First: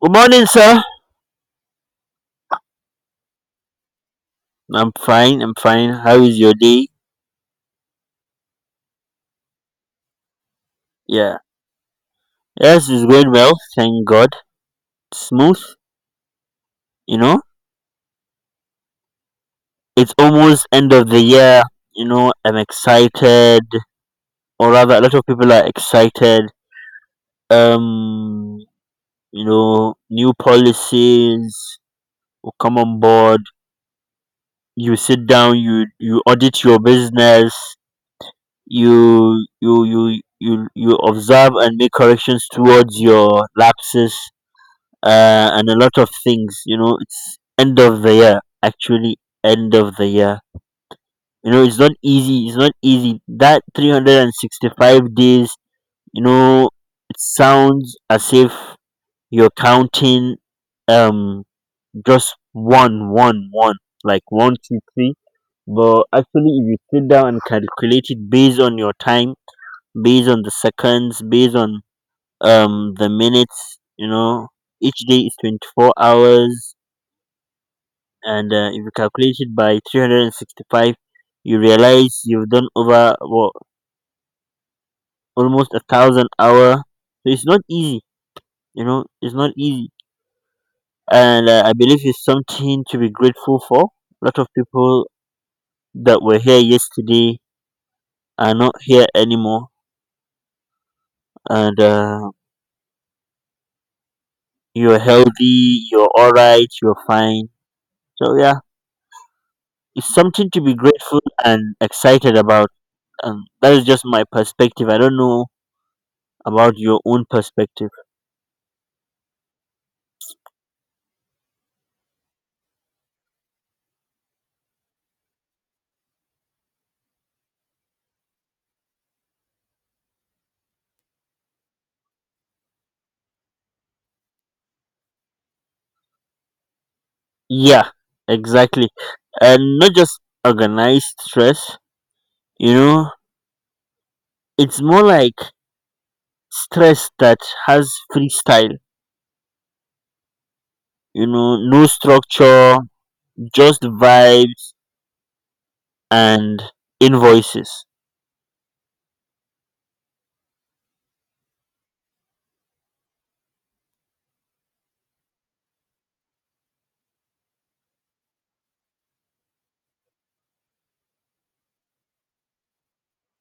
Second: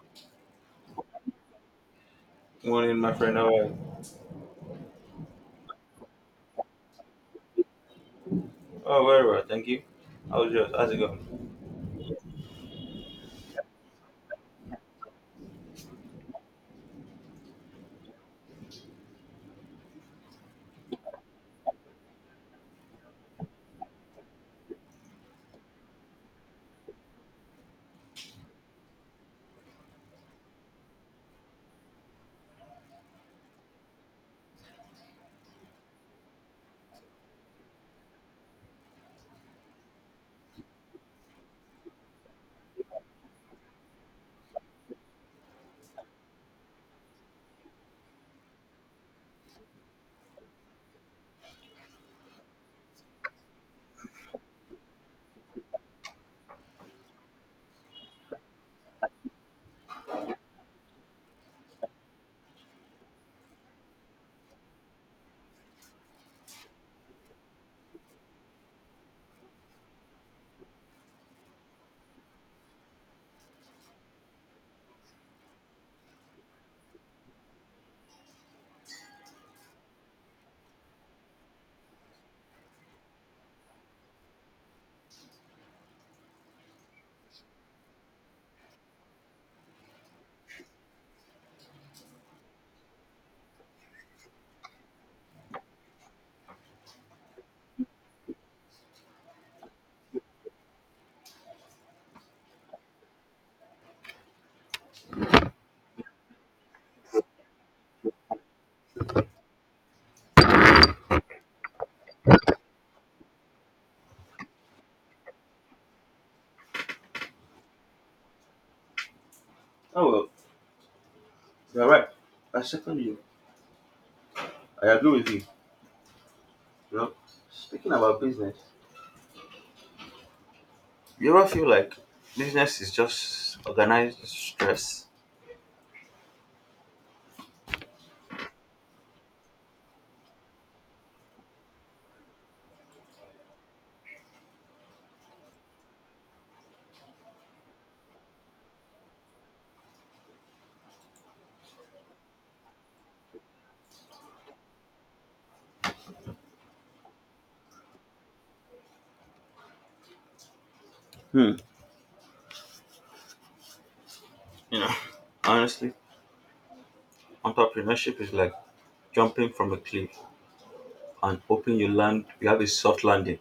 Good morning, sir. Morning, my friend. How are you? I'm fine. I'm fine. How is your day? Oh, very well, thank you. How's yours? How's it Yeah. going? Yes, it's going well. Thank God. Smooth. You know, it's almost end of the year. You know, I'm excited, or rather, a lot of people are excited. Um, you know, new policies will come on board. You sit down. You audit your business. You observe and make corrections towards your lapses and a lot of things. You know, it's end of the year. Actually, end of the year. You know, it's not easy. It's not easy. That 365 days. You know, it sounds as if you're counting um just one, one, one, like one, two, three. But actually, if you sit down and calculate it based on your time, based on the seconds, based on the minutes, you know, each day is 24 hours, and if you calculate it by 365, you realize you've done over, well, almost 1,000 hour, so it's not easy. You know, it's not easy. And I believe it's something to be grateful for. A lot of people that were here yesterday are not here anymore. And you're healthy, you're all right, you're fine. So yeah, it's something to be grateful and excited about. And that is just my perspective. I don't know about your own perspective. Oh, well, you're right. I second you. I agree with you. You know, speaking about business, you ever feel like business is just organized stress? Yeah, exactly. And not just organized stress, you know, it's more like stress that has freestyle, you know, no structure, just vibes and invoices. Hmm. You know, honestly, entrepreneurship is like jumping from a cliff and hoping you land, you have a soft landing.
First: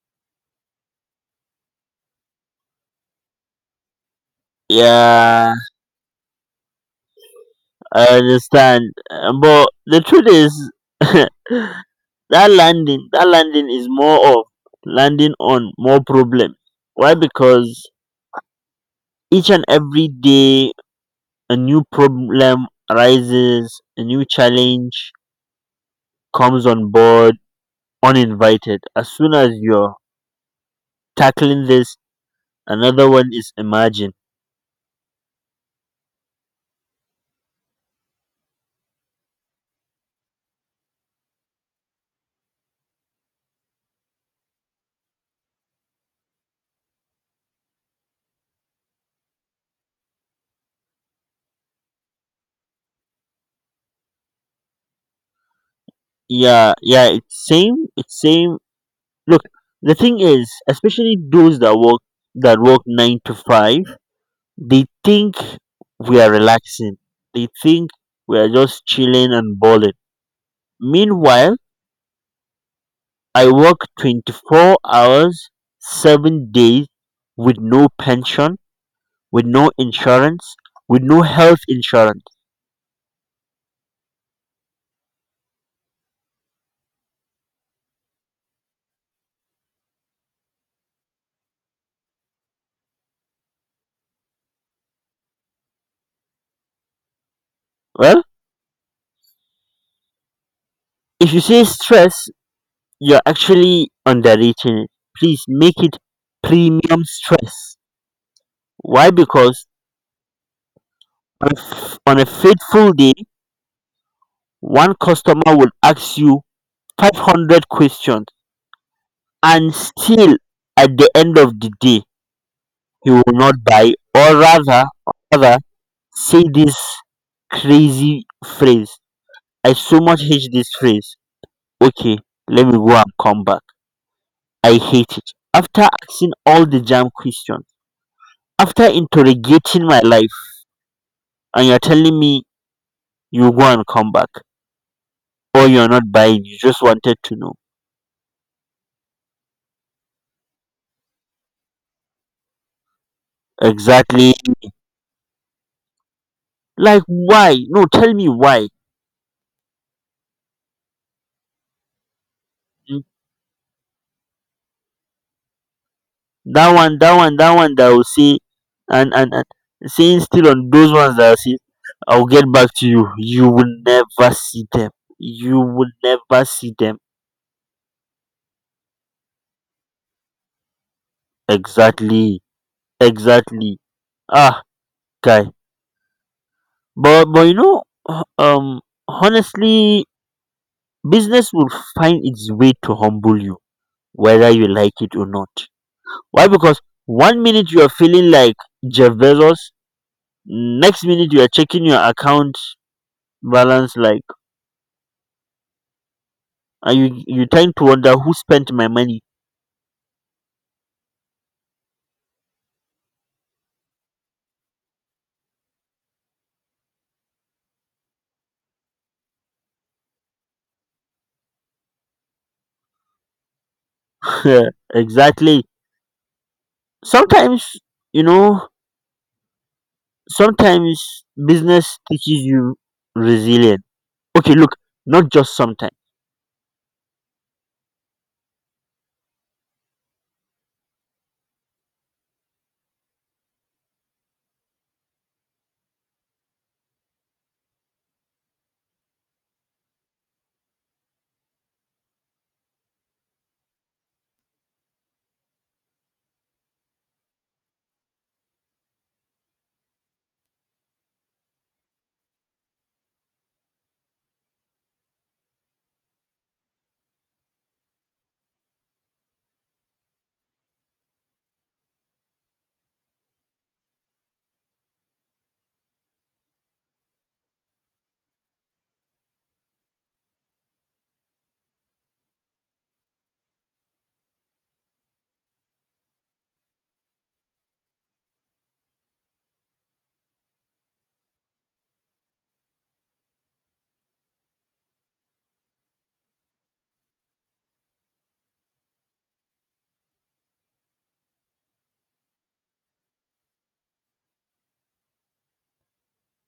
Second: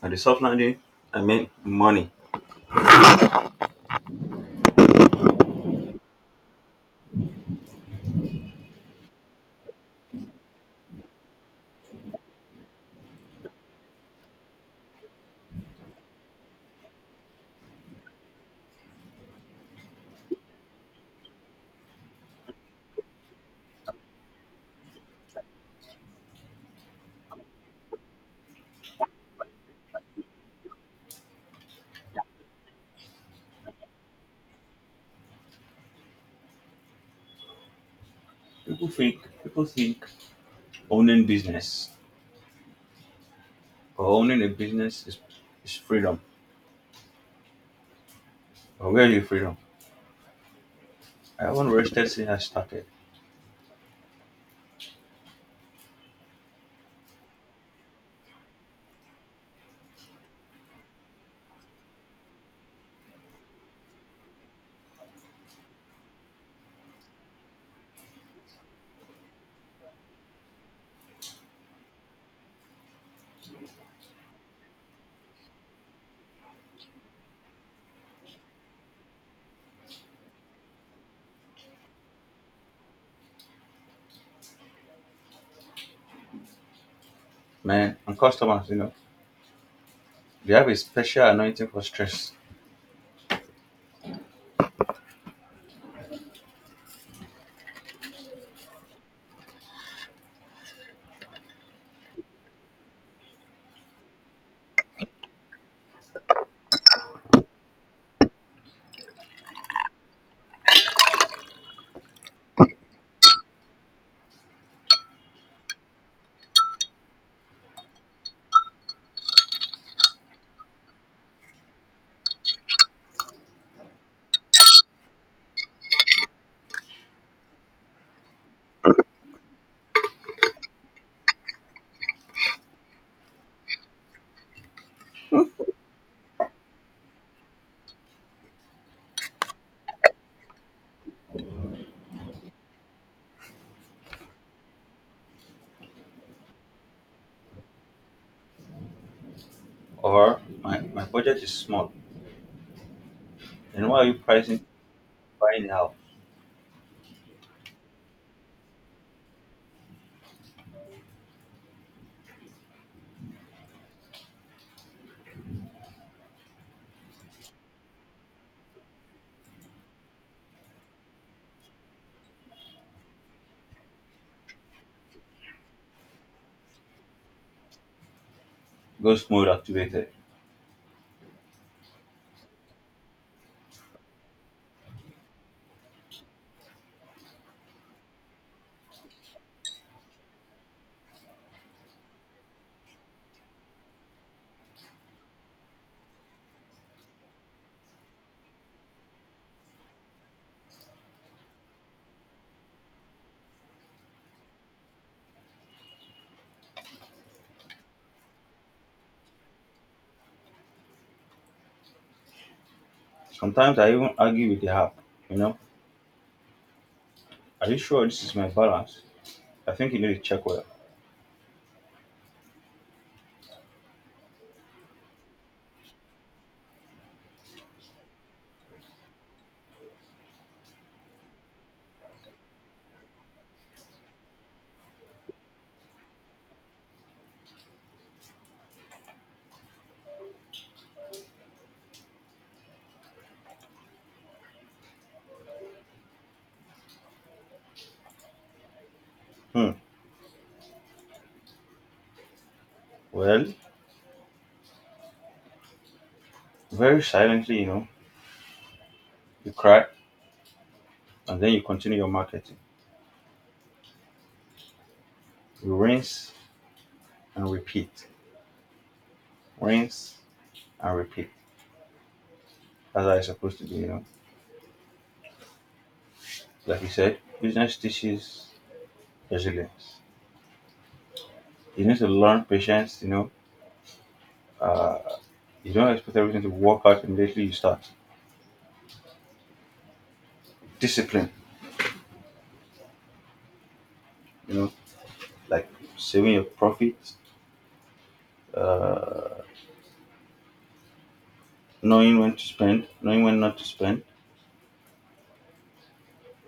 And the soft landing, I mean money. Yeah, I understand. But the truth is, that landing is more of landing on more problem. Why? Because each and every day a new problem arises, a new challenge comes on board uninvited. As soon as you're tackling this, another one is emerging. People think owning business or owning a business is freedom. But where you freedom? I haven't rested since I started. Yeah, yeah, it's same, it's same. Look, the thing is, especially those that work nine to five, they think we are relaxing. They think we are just chilling and balling. Meanwhile, I work 24 hours, 7 days, with no pension, with no insurance, with no health insurance. Man, and customers, you know, they have a special anointing for stress. Well, if you say stress, you're actually underrating it. Please make it premium stress. Why? Because on a fateful day, one customer will ask you 500 questions, and still, at the end of the day, he will not buy, or rather, say this crazy phrase. I so much hate this phrase. Okay, let me go and come back. I hate it. After asking all the jam questions, after interrogating my life, and you're telling me you go and come back, or you're not buying, you just wanted to know. Or my budget is small. Then why are you Exactly. pricing buying the app? Like, why? No, tell me why. Mm, that one that will say, and saying still on those ones that I say, I'll get back to you. You will never see them. You will never see them. Ghost mode activated. Exactly. Exactly. Ah, guy. But you know, h- um, honestly, business will find its way to humble you, whether you like it or not. Why? Because one minute you are feeling like Jeff Bezos, next minute you are checking your account balance like, and you tend to wonder who spent my money. Sometimes I even argue with the app, you know. Are you sure this is my balance? I think you need to check well. Exactly. Sometimes, you know. Sometimes business teaches you resilience. Okay, look, not just sometimes. Hmm. Well, very silently, you know, you cry and then you continue your marketing. You rinse and repeat. Rinse and repeat. That's how it's supposed to be, you know. Like you said, business teaches resilience. You need to learn patience, you know. Uh, you don't expect everything to work out immediately you start. Discipline, you know, like saving your profits, knowing when to spend, knowing when not to spend,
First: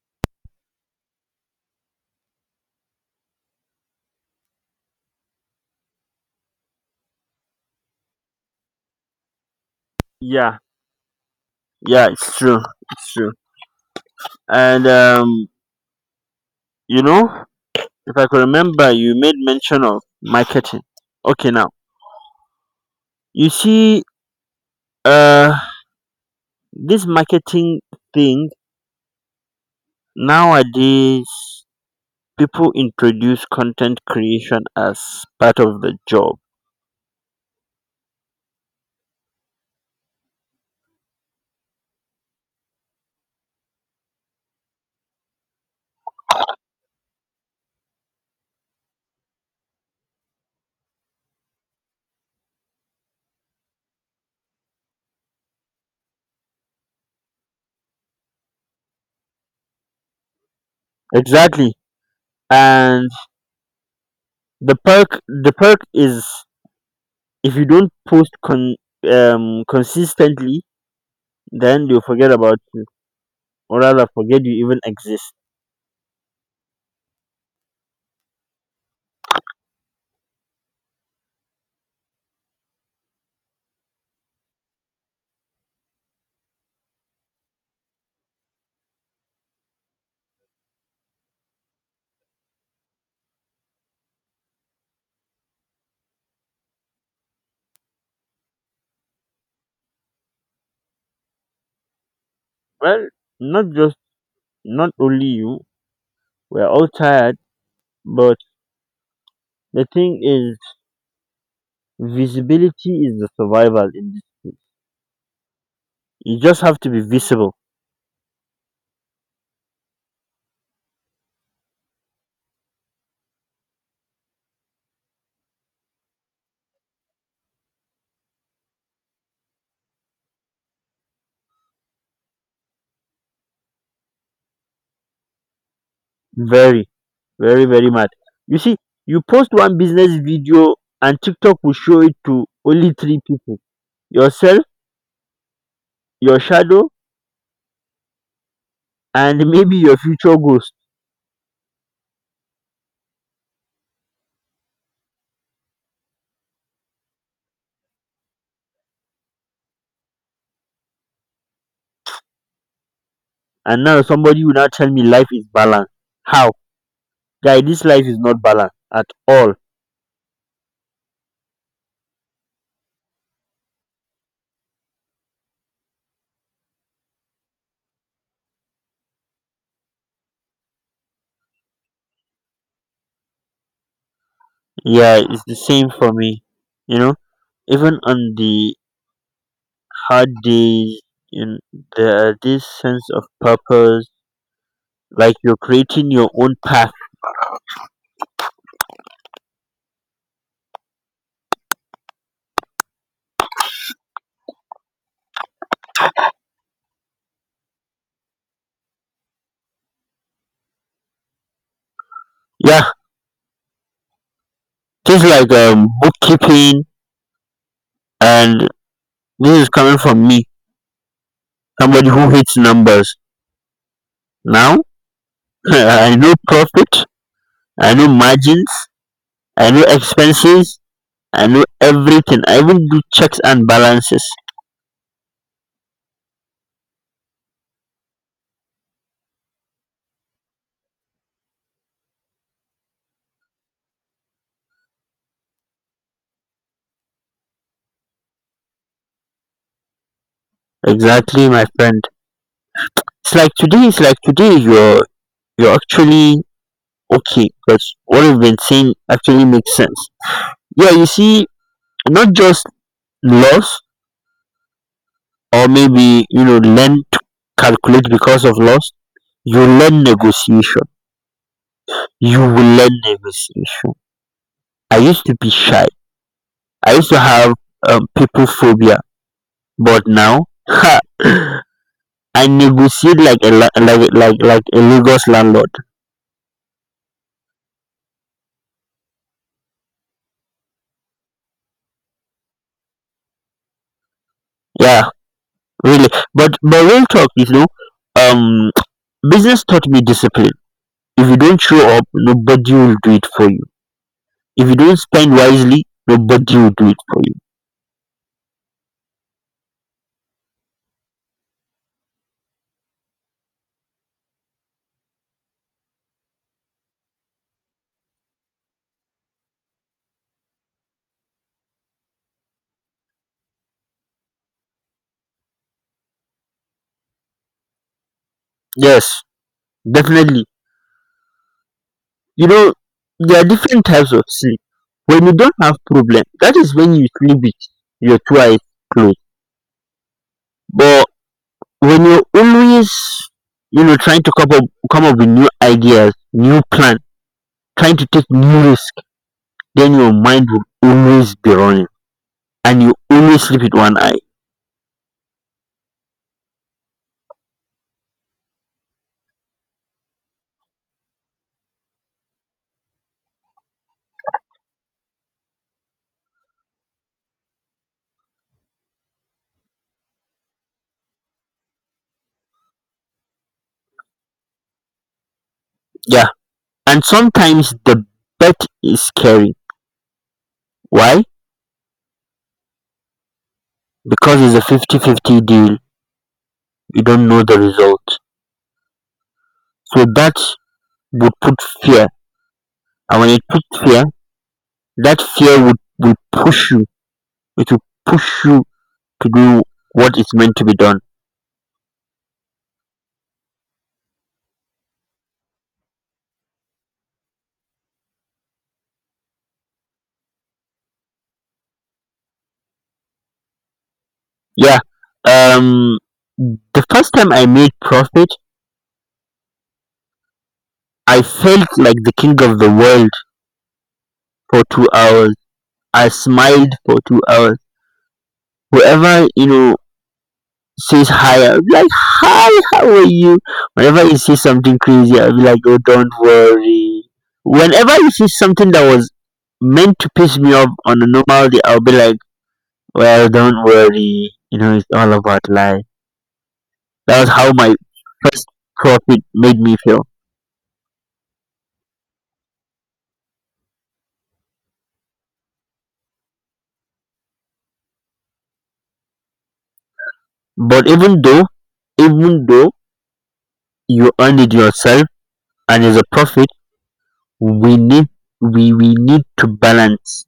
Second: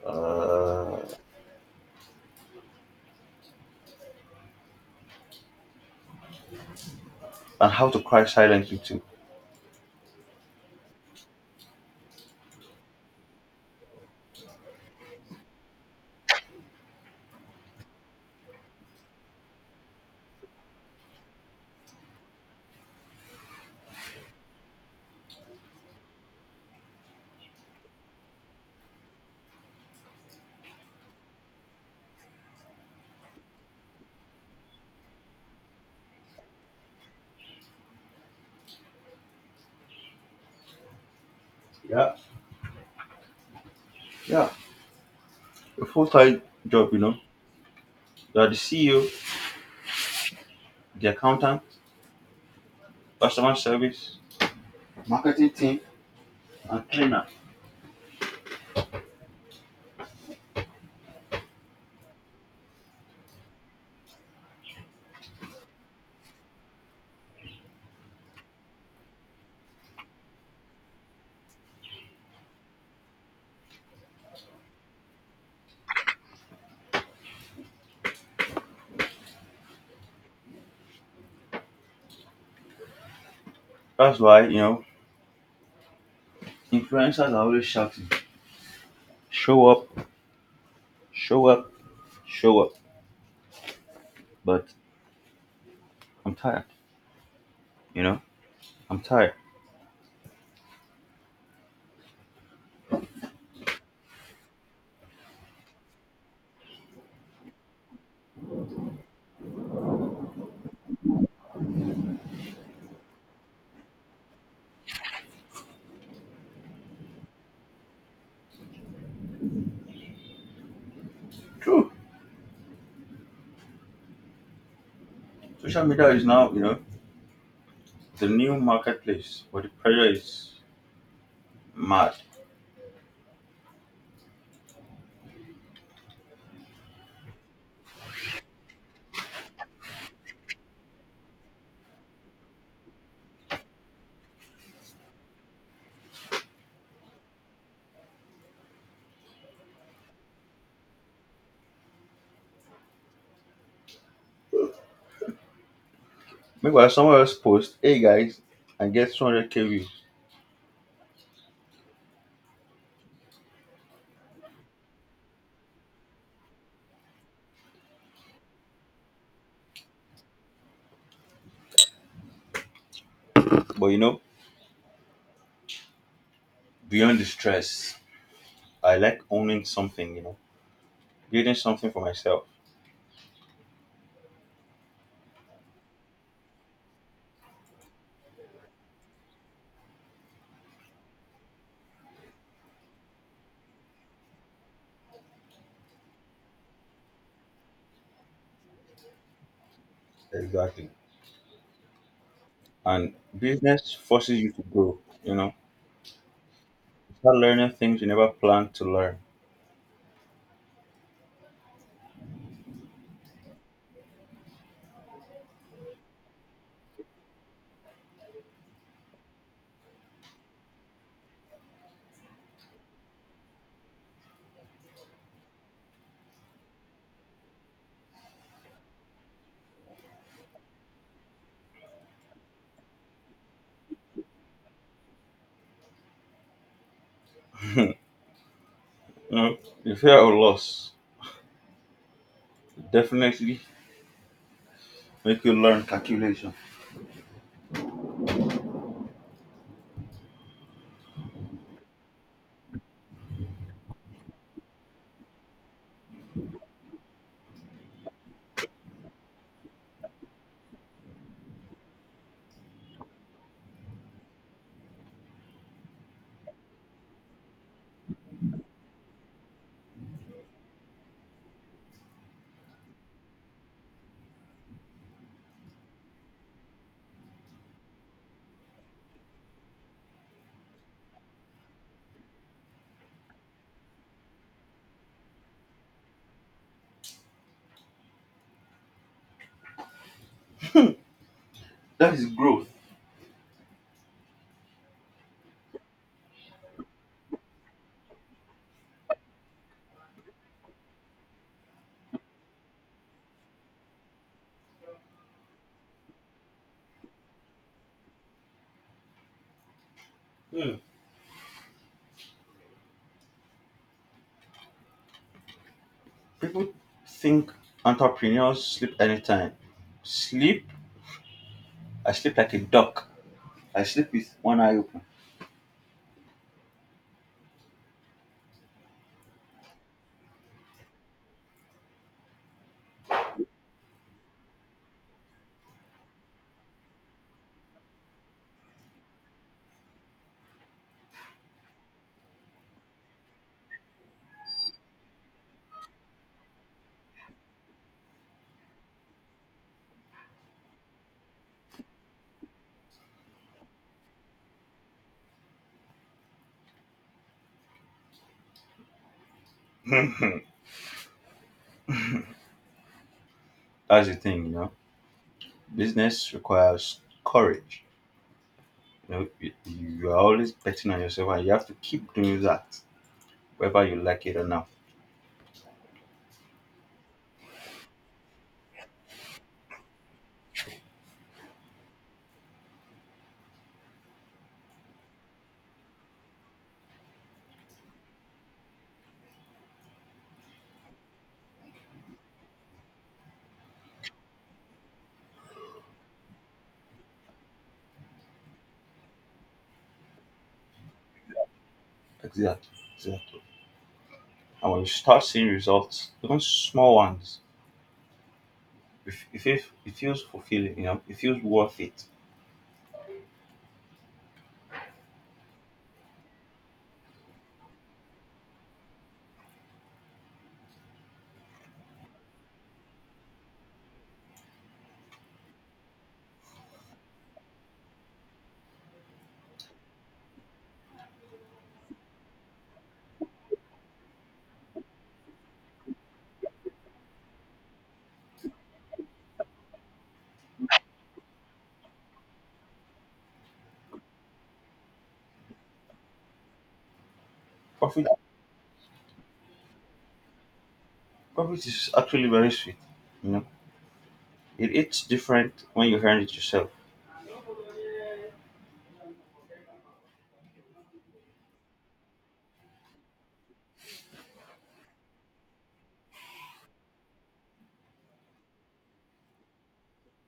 uh, and how to cry silently too. Yeah, yeah, it's true. It's true. And you know, if I could remember, you made mention of marketing. Okay, now you see, uh, this marketing thing nowadays, people introduce content creation as part of the job. Yeah, yeah. A full time job, you know. You are the CEO, the accountant, customer service, marketing team, and trainer. Exactly, and the perk is, if you don't post consistently, then they'll forget about you, or rather, forget you even exist. That's why, you know, influencers are always shouting, show up, show up, show up. But I'm tired, you know. I'm tired. Well, not just not only you. We're all tired, but the thing is, visibility is the survival in this case. You just have to be visible. True. Social media is now, you know, the new marketplace, but the pressure is mad. Very, very, very much. You see, you post one business video and TikTok will show it to only three people: yourself, your shadow, and maybe your future ghost. Meanwhile, someone else posts, hey guys, and get 200k views. And now somebody will now tell me life is balanced. How? Guy, this life is not balanced at all. But you know, beyond the stress, I like owning something, you know, building something for myself. Yeah, it's the same for me. You know, even on the had this in the this sense of purpose, like you're creating your own path. Exactly. And business forces you to grow, you know, start learning things you never planned to learn. Yeah, things like bookkeeping. And this is coming from me, somebody who hates numbers. Now, I know profit, I know margins, I know expenses, I know everything. I even do checks and balances. You know, the fear of loss definitely make you learn calculation. Exactly, my friend. It's like today you're actually okay, because what you've been saying actually makes sense. Yeah, you see. Not just loss, or maybe, you know, learn to calculate because of loss. You learn negotiation. You will learn negotiation. I used to be shy. I used to have people phobia, but now, ha, I negotiate like a la- like a- like like a Lagos landlord. That is growth. Yeah, really. But real talk, you know, um, business taught me discipline. If you don't show up, nobody will do it for you. If you don't spend wisely, nobody will do it for you. People think entrepreneurs sleep anytime. Sleep? I sleep like a duck. I sleep with one eye open. Yes, definitely. You know, there are different types of sleep. When you don't have problem, that is when you sleep with your two eyes closed. But when you're always, you know, trying to come up with new ideas, new plan, trying to take new risk, then your mind will always be running and you always sleep with one eye. That's the thing, you know. Business requires courage. You know, you are always betting on yourself, and you have to keep doing that, whether you like it or not. Yeah. And sometimes the bet is scary. Why? Because it's a fifty-fifty deal. You don't know the result. So that would put fear, and when you pick fear, that fear would will push you. It will push you to do what is meant to be done. Exactly, exactly. And when you start seeing results, even small ones, it feels fulfilling. You know, it feels worth it. Yeah. Um. The first time I made profit, I felt like the king of the world for 2 hours. I smiled for 2 hours. Whoever you know says hi, I'll be like, "Hi, how are you?" Whenever he says something crazy, I'll be like, "Oh, don't worry." Whenever he says something that was meant to piss me off on a normal day, I'll be like, well, don't worry. You know, it's all about life. That was how my Profit, first profit made me feel. profit is actually very sweet. You know, it's different when you earn it yourself. But even though you earned it yourself and it's a profit, we need, we need to balance.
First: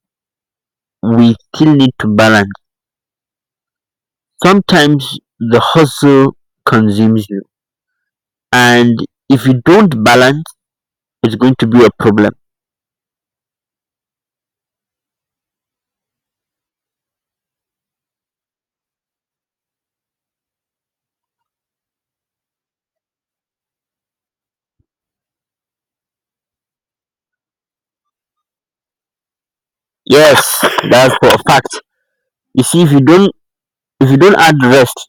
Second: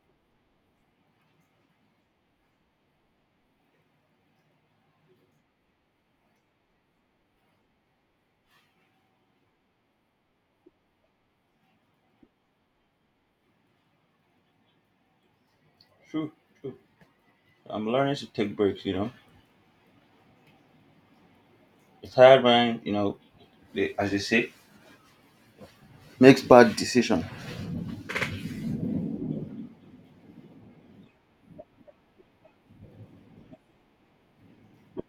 We still need to balance. Sometimes the hustle consumes you. And if you don't balance, it's going to be a problem. True, true. I'm learning to take breaks, you know. The tired mind, you know, they, as they say, makes bad decision. Yes, that's for a fact. You see, if you don't add rest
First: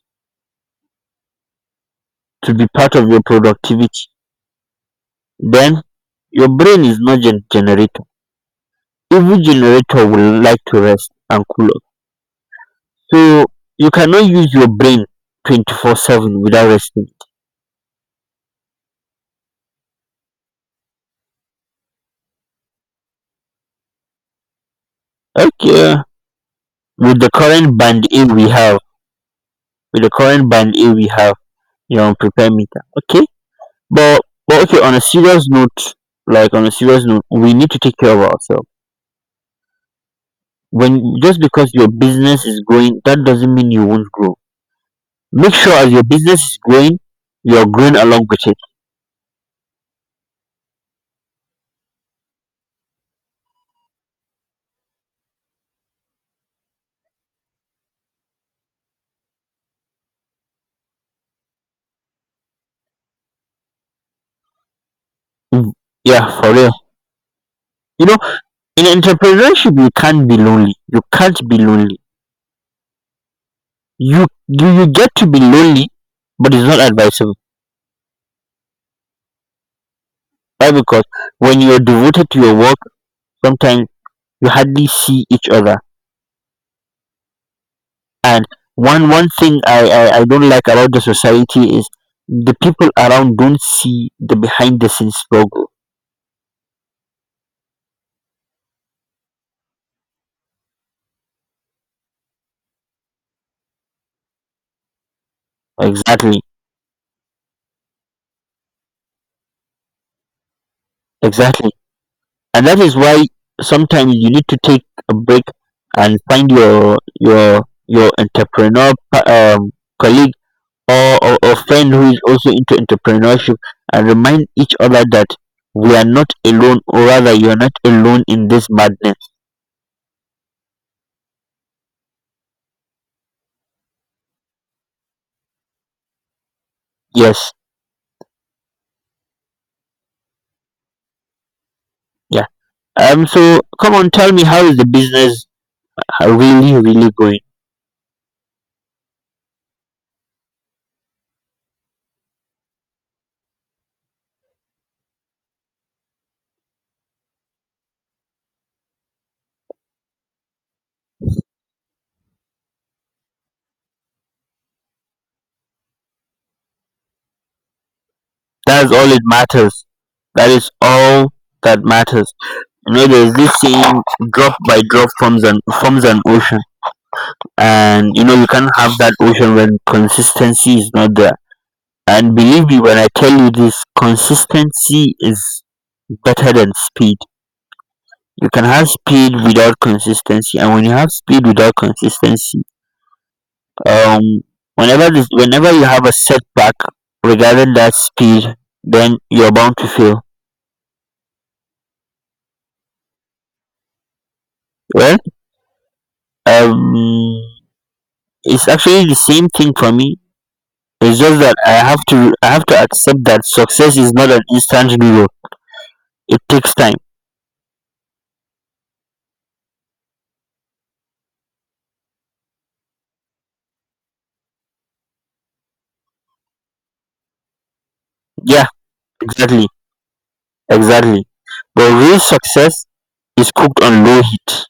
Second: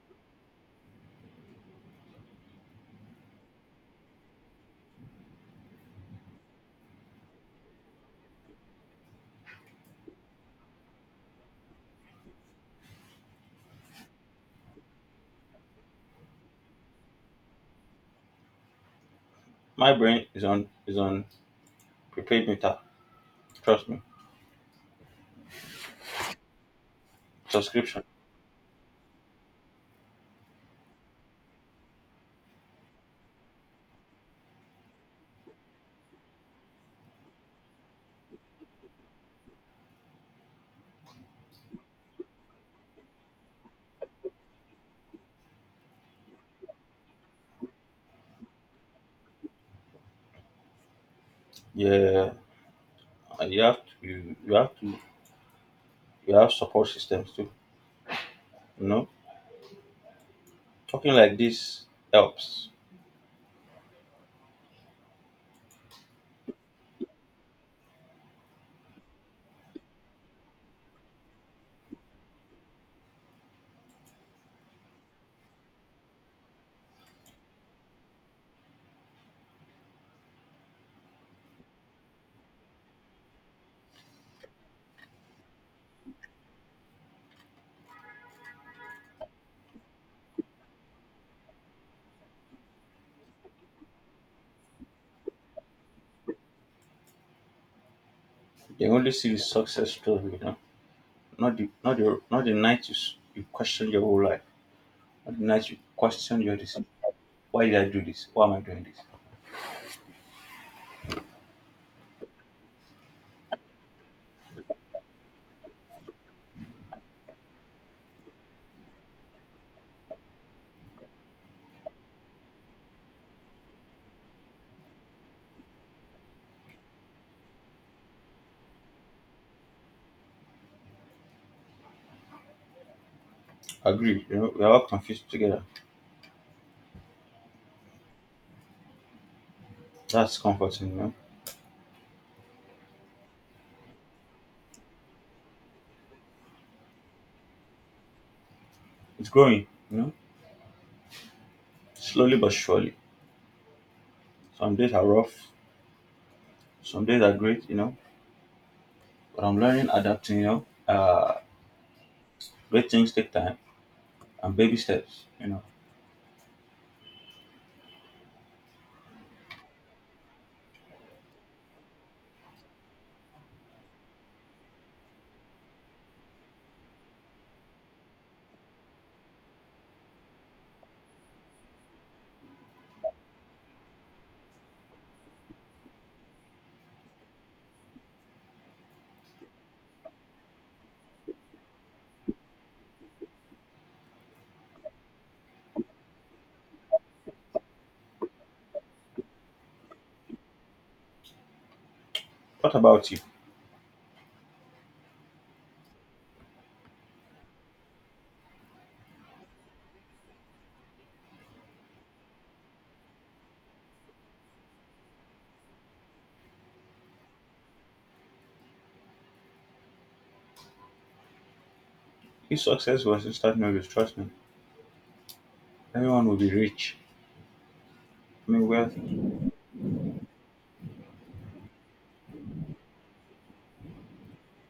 to be part of your productivity, then your brain is not generator. Even generator will like to rest and cool off. So, you cannot use your brain 24/7 without resting. My brain is on prepaid meter. Trust me. Okay. With the current Subscription. band A we have, with the current band A we have, you're on prepare meter. Okay. But, but okay, on a serious note, we need to take care of ourselves. When just because your business is growing, that doesn't mean you won't grow. Make sure as your business is growing, you're growing along with it. Yeah, and you have to you have to you have support systems too. You know, talking like this helps. Mm, yeah, for real. You know, in entrepreneurship, you can't be lonely. You can't be lonely. You get to be lonely, but it's not advisable. Why? Because when you're devoted to your work, sometimes you hardly see each other. And one thing I don't like about the society is the people around don't see the behind the scenes struggle. They only see the success story, you know, not the night you you question your whole life, not the night you Exactly. question your decision. Why did I do this? Why am I doing this? Exactly. And that is why sometimes you need to take a break and find your entrepreneur um, colleague, or friend who is also into entrepreneurship, and remind each other that we are not alone, or rather, you are not alone in this madness. Agree. You know, we are all confused together. Yes. That's comforting, you know. Yeah. So come on, tell me, how is the business really really going? It's growing, you know, slowly but surely. Some days are rough, some days are great, you know. But I'm learning, adapting, you know. Great things take time and baby steps, you know. That's all it matters. That is all that matters. You know, there's this saying, drop by drop forms an ocean. And you know, you can't have that ocean when consistency is not there. And believe me when I tell you this, consistency is better than speed. You can have speed without consistency, and when you have speed without consistency, um whenever you have a setback regarding that speed, then you're bound to fail. What about you? Well, um it's actually the same thing for me. It's just that I have to accept that success is not an instant reward. It takes time. If success was instant noodles, trust me, everyone will be rich. I Yeah. mean, wealthy. Exactly, exactly. But real success is cooked on low heat.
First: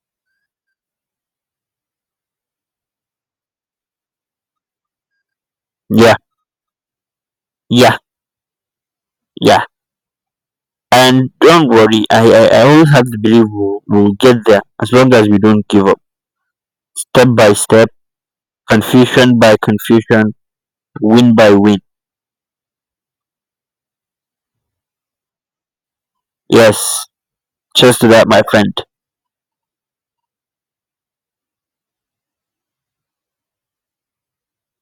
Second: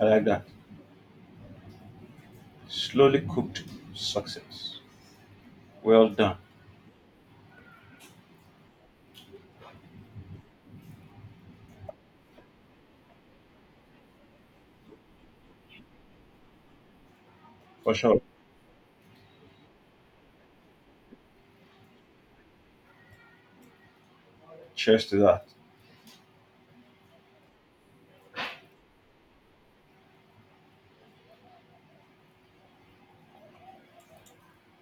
I like that. Slowly cooked success. Well Yeah, done. yeah, yeah. And don't worry, I always have the belief we'll get there as long as we don't give up. Step by step, For sure. confusion by confusion, win by win. Cheers to that. Yes, cheers to that, my friend.